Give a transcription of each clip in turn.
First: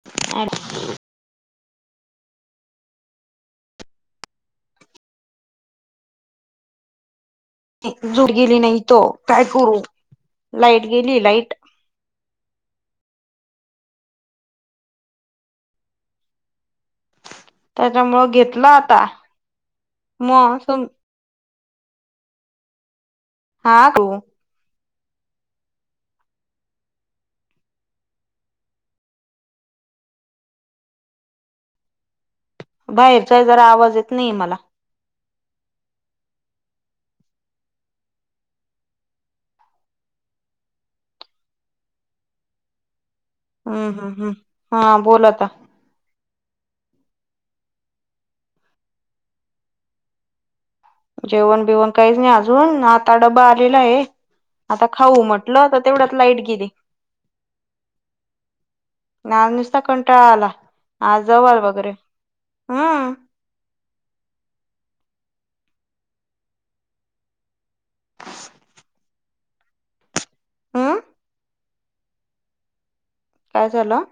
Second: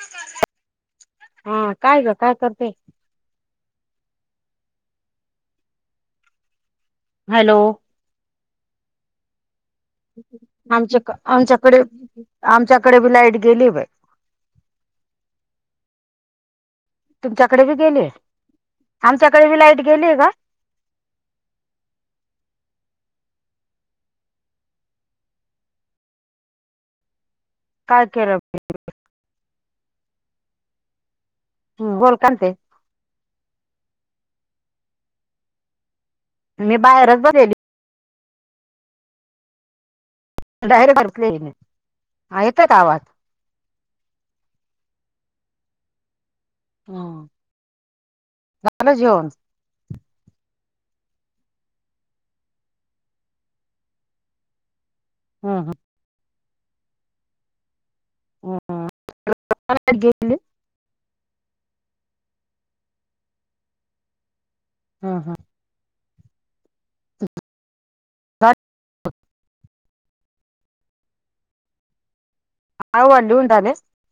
[unintelligible] हा, काय गं काय करते? हॅलो! झोप गेली नाही, तो काय करू. लाईट गेली लाईट आमच्याक-आमच्याकडे आमच्याकडे बी लाईट गेलीये बाई. तुमच्या कडे बी गेलीय त्याच्यामुळं आमच्या कडे बी लाईट गेलीय का? असलं. आ [unintelligible] काय केरब हम्म, बोल काय ते? बाहेरच्या जरा आवाज येत नाही मला. मी बाहेरच बरेली. [unintelligible] हा येतो का आवाज? ह ह ह हा, बोल आता. हा, झालं जेवण? जेवण बिवण काहीच नाही अजून आता डबा आलेलायं आहे, आता खाऊ हम्म म्हटलं तर तेवढ्यात लाईट गेली. हम्म. ना नुसता लाईट कंटाळा गेली. आला. आज जवळ वगैरे हा. हा हा. [unintelligible] ह. अहवाल लिहून काय राहिलेस? झालं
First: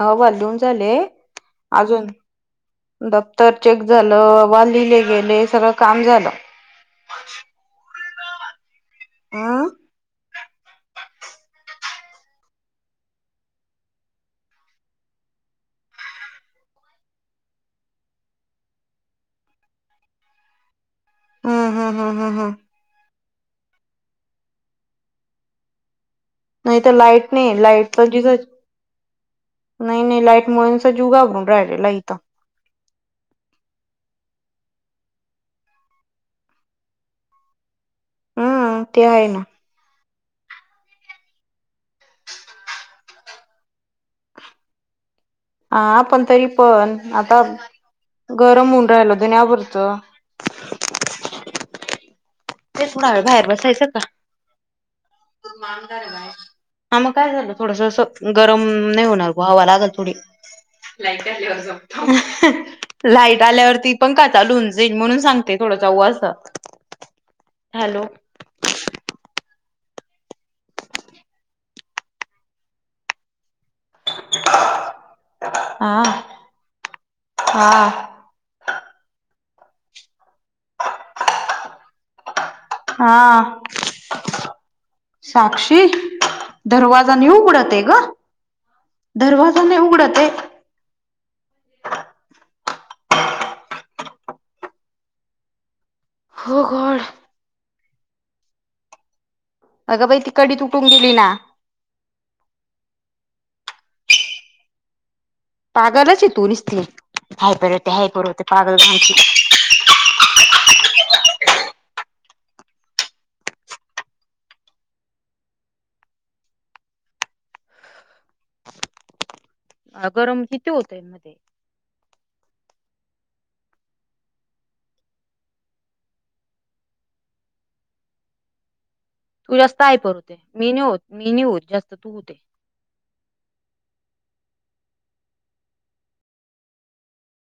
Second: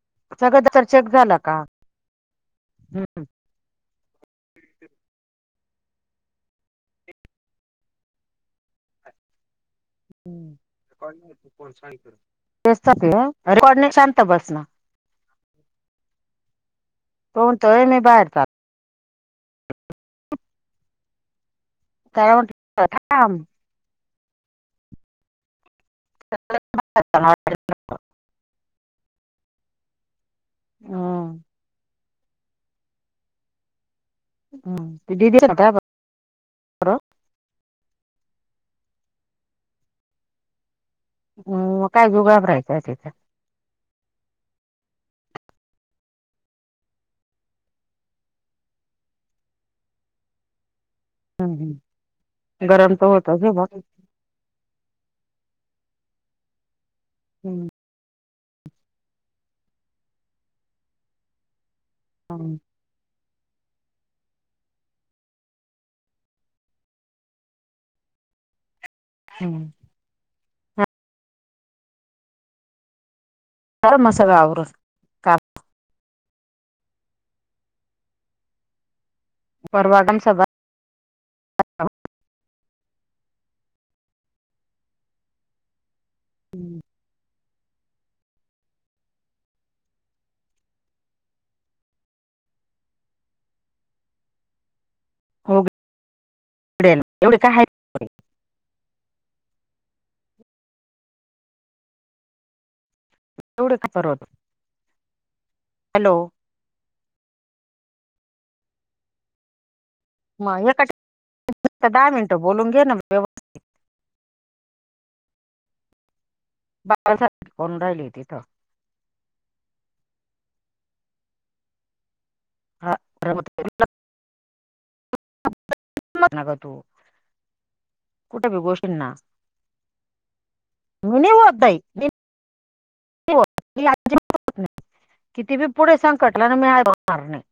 अहवाल लिहून सगळं दप्तर झाले चेक झाला का? अजून हम्म. बघ तर चेक झालं, अहवाल लिहिले गेले सगळं काम झालं. आ. रेकॉर्ड शांत बस ना.. तो म्हणतोय मी बाहेर जातो... हम्म हम्म तर हम्म मण हम्म ठम नाही तर लाईट नाही लाईट पण नाही नाही लाईट.. म्हणून तर जीव घाबरून हम राहिलेला इथं... हम दीदी... हम्म ते आहे ना... हम काय जीव घाबरायला तिथ.... हा पण तरी पण आता गरम होऊन राहिल जुन्याभरचं... हम् हम्... तेच नाळ बाहेर बसायचं का? हा मग काय झालं थोडस अस... गरम नाही होणार ग हवा लागल थोडी... लाईट आल्यावरती पण कात लुंजेन म्हणून सांगते थोडा उ अस... हॅलो... हम्म... झालं मग सगळं आवरून काम हम्म हा... परवाकम सभा.... हा... साक्षी दरवाजा नाही उघडत आहे ग! दरवाजा नाही उघडत आहे... हो... ओ गडेल गॉड एवढे काय आहय? अगं बाई ती कडी तुटून गेली ना.. तेवढं... पागलच ये तू निसती हायपर होते हायपर होते पागल माझ्याकडे दहा मिनटं बोलून घे ना व्यवस्थ... कोण राहिली तिथं... अ गरम किती होतय मध्ये... हा कुठे बीघोशिल ना.... तू जास्त हायपर होते मी नाही होत मी नाही होत बाई जास्त मी तू होते... [inaudible] किती बी पुढे संकटला ना मी हायपर नाही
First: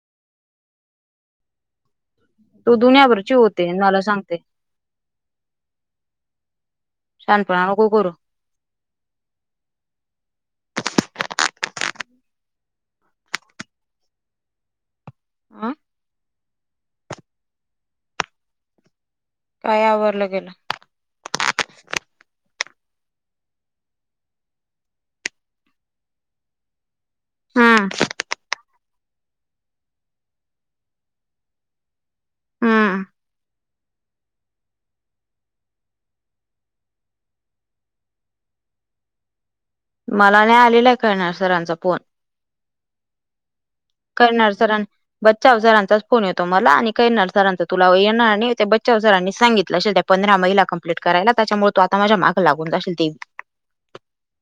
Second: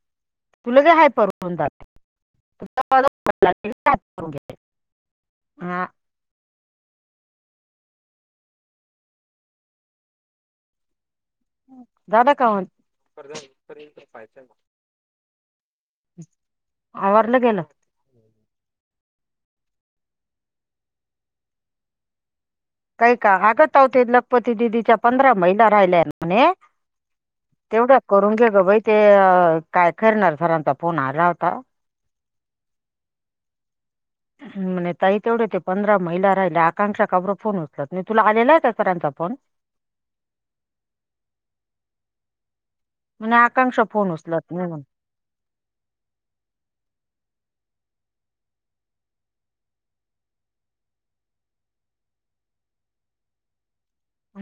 तु लगे हायपर... होतात... तो दूनियभरची होते अन् मला सांगते... हा शानपना नको करूस... दादा का आं... आवारलं गेलं... काय आवरल गेलं... काय का आगतवते लखपती दिदीच्या पंधरा महिना राहिल्या म्हणे... हम्म तेवढ्या करून घे ग बाई ते काय करणार सरांचा फोन आला होता... हम्म... म्हणे ताई तेवढे ते पंधरा महिला राहिल्या आकांक्षा का कोण होत्या फोन उचत नाही तुला आलेला आहे का सरांचा फोन... मला नाही आलेला आहे खैरनार सरांचा फोन... म्हणे आकांक्षा फोन उचलत खैरनार नाही सरांनी.. म्हणे बच्छाव सरांचाच फोन येतो मला आणि खैरनार सरांचा तुला ये बच्छाव सरांनीच सांगितलं असेल त्या पंधरा महिला कंप्लीट करायला त्याच्यामुळे तो आता माझ्या मागं लागून जाशील ती..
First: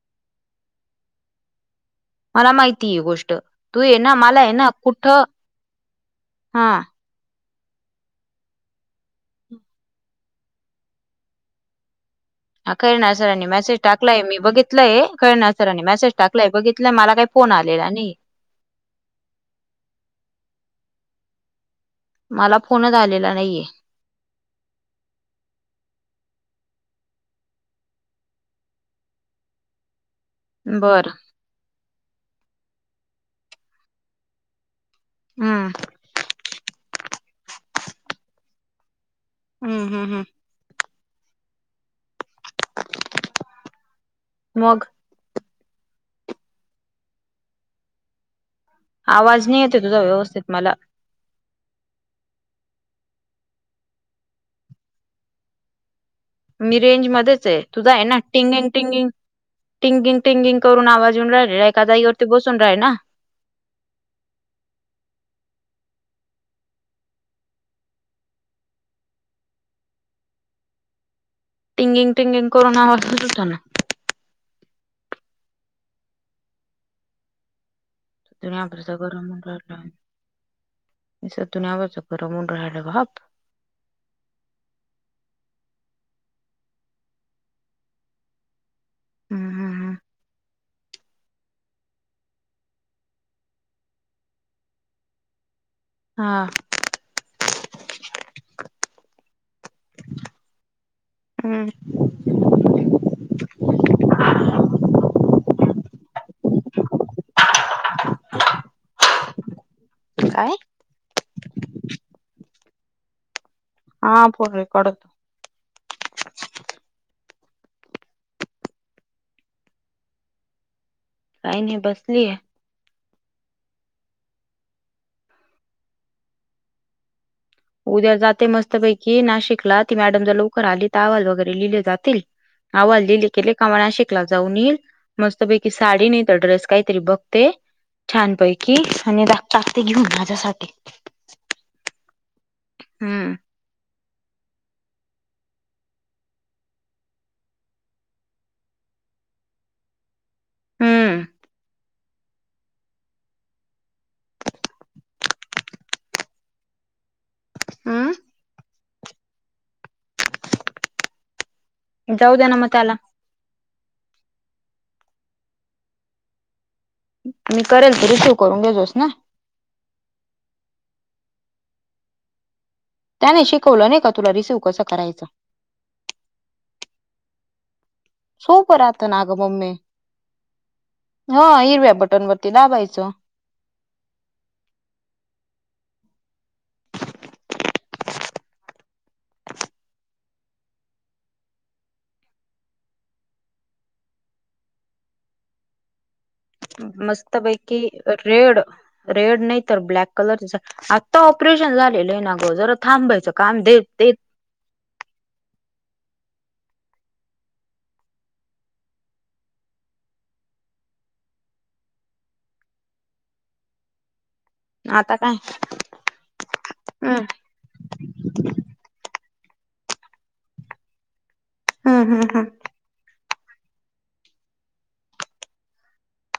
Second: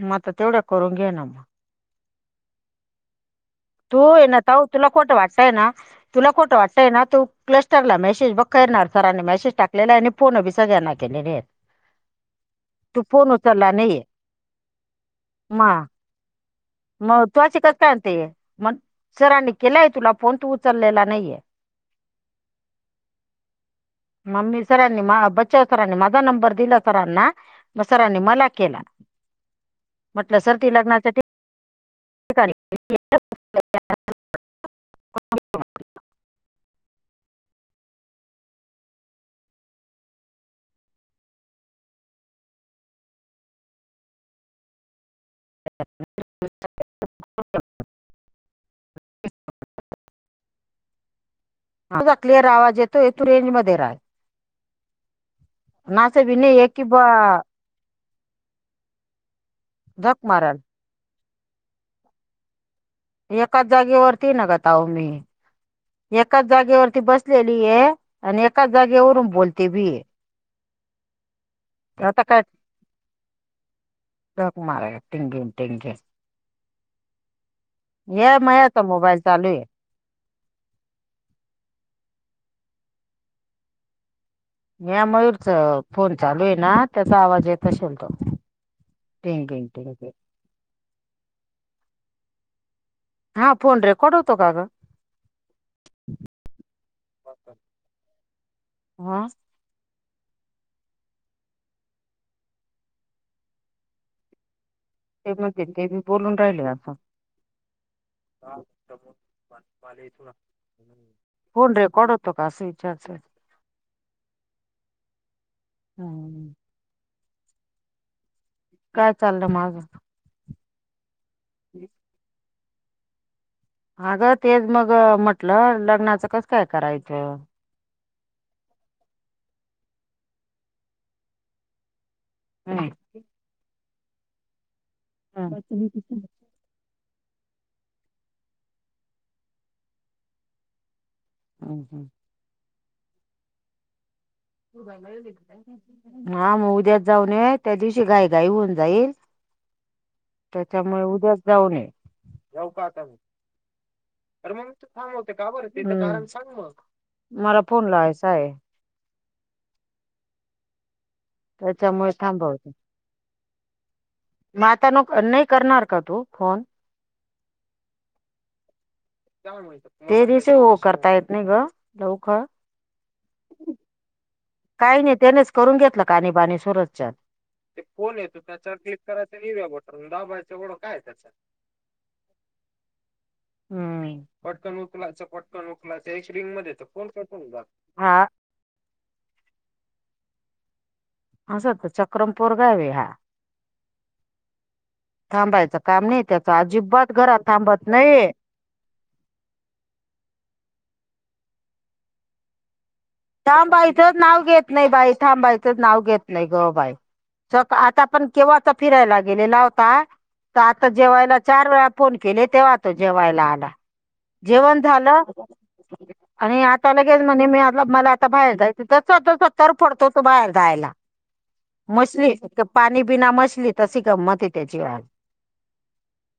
मग आ तेवढ्या करून घे ना मग. मला माहिती ही गोष्ट. तू ये ना ताऊ तुला खोठं वाटतय ना तुला खोठं हां. वाटतंय ना तू क्लस्टरला मेसेज बघ खैरनार सरांनी मेसेज टाकलेला आहे. आणि फोन बी सगळ्यांना केलेले आहेत. [inaudible] हा तू खैरनार फोन सरांनी उचलला मेसेज नाहीये टाकलाय मी बघितलंय खैरनार सरांनी मग मेसेज टाकलाय बघि मग तू अशी कस सांगतीये मग सरांनी केलाय तुला फोन तू उचललेला नाहीये. मला फोनच आलेला नाहीये. मम्मी सरांनी मा बच्चाव सरांनी माझा नंबर दिला सरांना. सरांनी मला केला. [inaudible] म्हटलं सर ती लग्नाच्या बरं ठीक [unintelligible] हा. [inaudible] हम्म हम् हम्. मग. [unintelligible] आवाज नाही येते तुझा व्यवस्थित मला. तुझा क्लिअर आवाज येतो तू रेंज मध्ये राहा. मेसेज बी नाही. आहे मी की बा रेंज मध्येच आहे. तुझा आहे ना. टिंगिंग, टिंगिंग, टिंगिंग, झक मारल टिंगिंग करून आवाज येऊन राहिले एका जागेवरती बसून राय ना. एकाच जागेवरती नघत अहो मी. एकाच जागेवरती बसलेली हे आणि एकाच जागेवरून बोलते भी. आता काय [unintelligible] [unintelligible] या मयाचा दुनियाभरचा मोबाईल गरम होऊन चालू आहे. राहिला. [unintelligible] मी मयूरच फोन चालू आहे. ना त्याचा आवाज येत असल तो. हं, टिंगिंग हं, हं. टिंगिंग. हा फोन रेकॉड होतो का ग? हा. [inaudible] हं. ते म्हणते ते भी बोलून राहिले असं काय? फोन रेकॉड होतो का असं विचारत्यात. हा फोन रेकॉर्ड हम्म. काय चाललं मग. काही नाही बसली आहे. अगं तेच मग म्हटलं लग्नाचं कसं काय करायचं. उद्या जाते मस्तपैकी नाशिकला ती मॅडम जर लवकर आली तर अहवाल वगैरे लिहिले जातील. हम्म, अहवाल लिहिले गेले का मग नाशिकला जाऊन येईल हम्म, मस्तपैकी साडी नाही तर ड्रेस काहीतरी बघ ते छानपैकी आणि टाकते घेऊन माझ्यासाठी. हम् हम्. हम्. [unintelligible] हा मग उद्याच जाऊ नये त्या दिवशी घाई घाई होऊन जाईल. त्याच्यामुळे हम्म उद्याच जाऊन ये जाऊ का आता. हम्म [unintelligible] त्याच्यामुळ जाऊ दे ना मग थांबवते. त्याला म आता नाही करणार का तू फोन? मी करेल तू रिसिव करून घेतोस ना? ते रिसिव करता येत नाही ग लवकर. त्याने शिकवलं नाही का तुला रिसिव काही नाही त्यानेच करून घेतलं काणी बाणी सुरच्या सोपं राहत ना ग मम्मे हो हिरव्या बटन वरती दाबायचं. हू हा. आसं वाटतं चक्रम पोरगं आहे ह्या थांबायच काम नाही त्याच अजिबात घरात मस्तपैकी थांबत नाही. रेड रेड नाही तर ब्लॅक कलरच आत्ता ऑपरेशन झालेलं आहे ना ग जरा थांबायचं काम दे ते थांबायचं नाव घेत नाही बाई थांबायचं नाव घेत नाही ग बाई. सक आता पण केव्हाचा फिरायला गेलेला होता त आता जेवायला चार वेळा फोन केले तेव्हा तो जेवायला आला. जेवण आता झालं काय आणि आता हम् लगेच म्हणे मी [unintelligible] मला आता बाहेर जायच तस तस तरफडतो बाहेर जायला हम्म हम् मशली हम क पाणी बिना मचली तशी गंमत हे त्याची आज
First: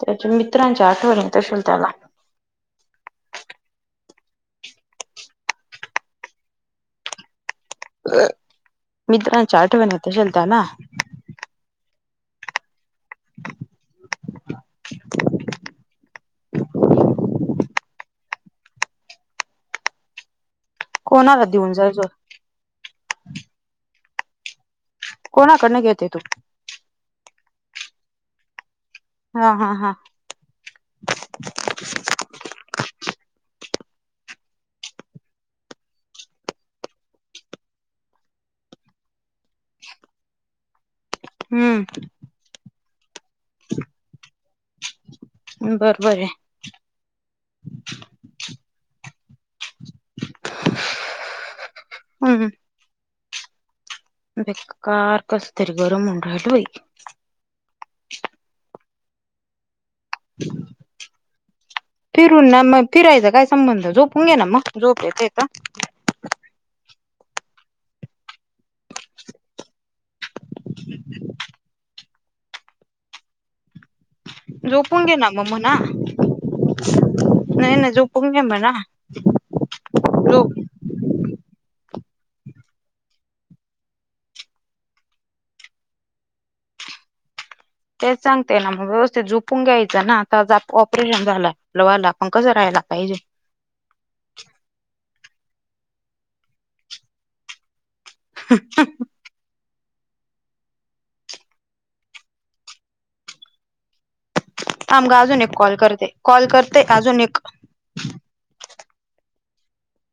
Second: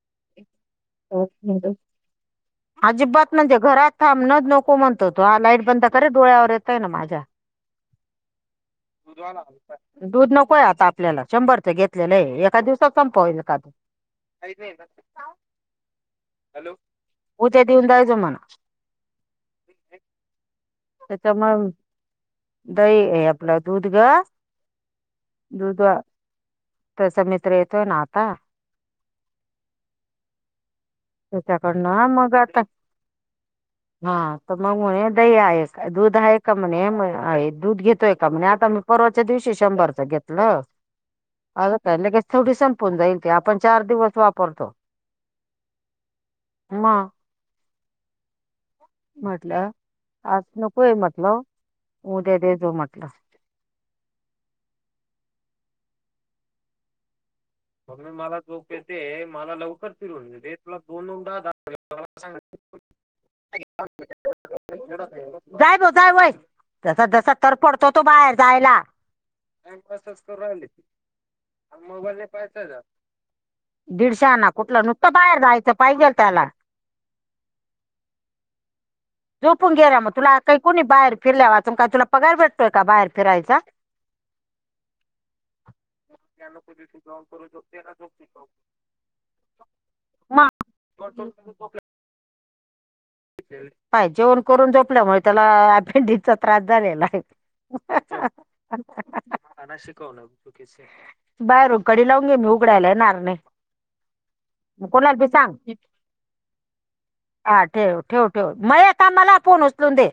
त्याच्या मित्रांच्या आठवणी येत आशिल त्याला. अजिबात म्हणजे घरात थांब न नको म्हणतो तो हा लाईट बंद कर डोळ्यावर ये [unintelligible] माझ्या मित्रांच्या आठवण येत दूध असेल नको ये त्याला आता आपल्याला शंभर त घेतलेलं हे एका दिवसात सपवलं का तू? उद्या देवून जायचं मना. कोणाला मंग देऊन जायचं दही हे आपल दूध गं. कोणाकडनं दूध घेते तू तसं मित्र येतोय ना आता? हा, हा, हा. शेताकडन मग आता [inaudible] हा त मग म्हणे दही आहेस दूध आहे का म्हणे म दूध घेतोय का म्हणे आता मी परवाच्या दिवशी शंभरच घेतलं आलं का हम्म लगेच थोडी संपून जाईल ते आपण चार दिवस वापरतो. बरोबर आहे. म म्हटलं आज नकोय म्हटलं उद्या हम्म दे जो म्हटलं. बेकार कसं तरी गरम होऊन राहील बाई. मग म मला जोप येते मला लवकर फिरून देतला दोनदा दा फिरून ना मग फिरायच काय संबंध झोपून घे ना मग झोप येते त. जा व्हय तसा दसा तरपडतो तो बाहेर जायला. टाईमपासचं करु राहिली की मोबाईल दे. दीडशाना तर कुठलं झोपून नुकतं घे ना बाहेर मग जायचं म्हणा पाहिजेल त्याला. नाही नाही झोपून घे म ना झोपून गेला म तुला काही कोणी बाहेर फिरल्या वाचून काय तुला पगार भेटतोय का बाहेर फिरायचा? [inaudible] [unintelligible] तेच सांगते ना म रोज ते झोपून घ्यायचं ना आता जा ऑपरेशन झाल मग [unintelligible] मगं कस राहायला पाहिजे? पाह्य जेवण करून जोपल्यामुळे त्याला अपेंडीचा त्रास झालेला आहे. [unintelligible] [unintelligible] शिकव ना बाहेरून कडी लावून घे मी उघडायला येणार नाही. मग थांब कोणाला गं बी आजून एक सांग कॉल करते कॉल करते आजून एक. हा ठेव, ठेव, ठेव मया का मला फोन उचलून दे.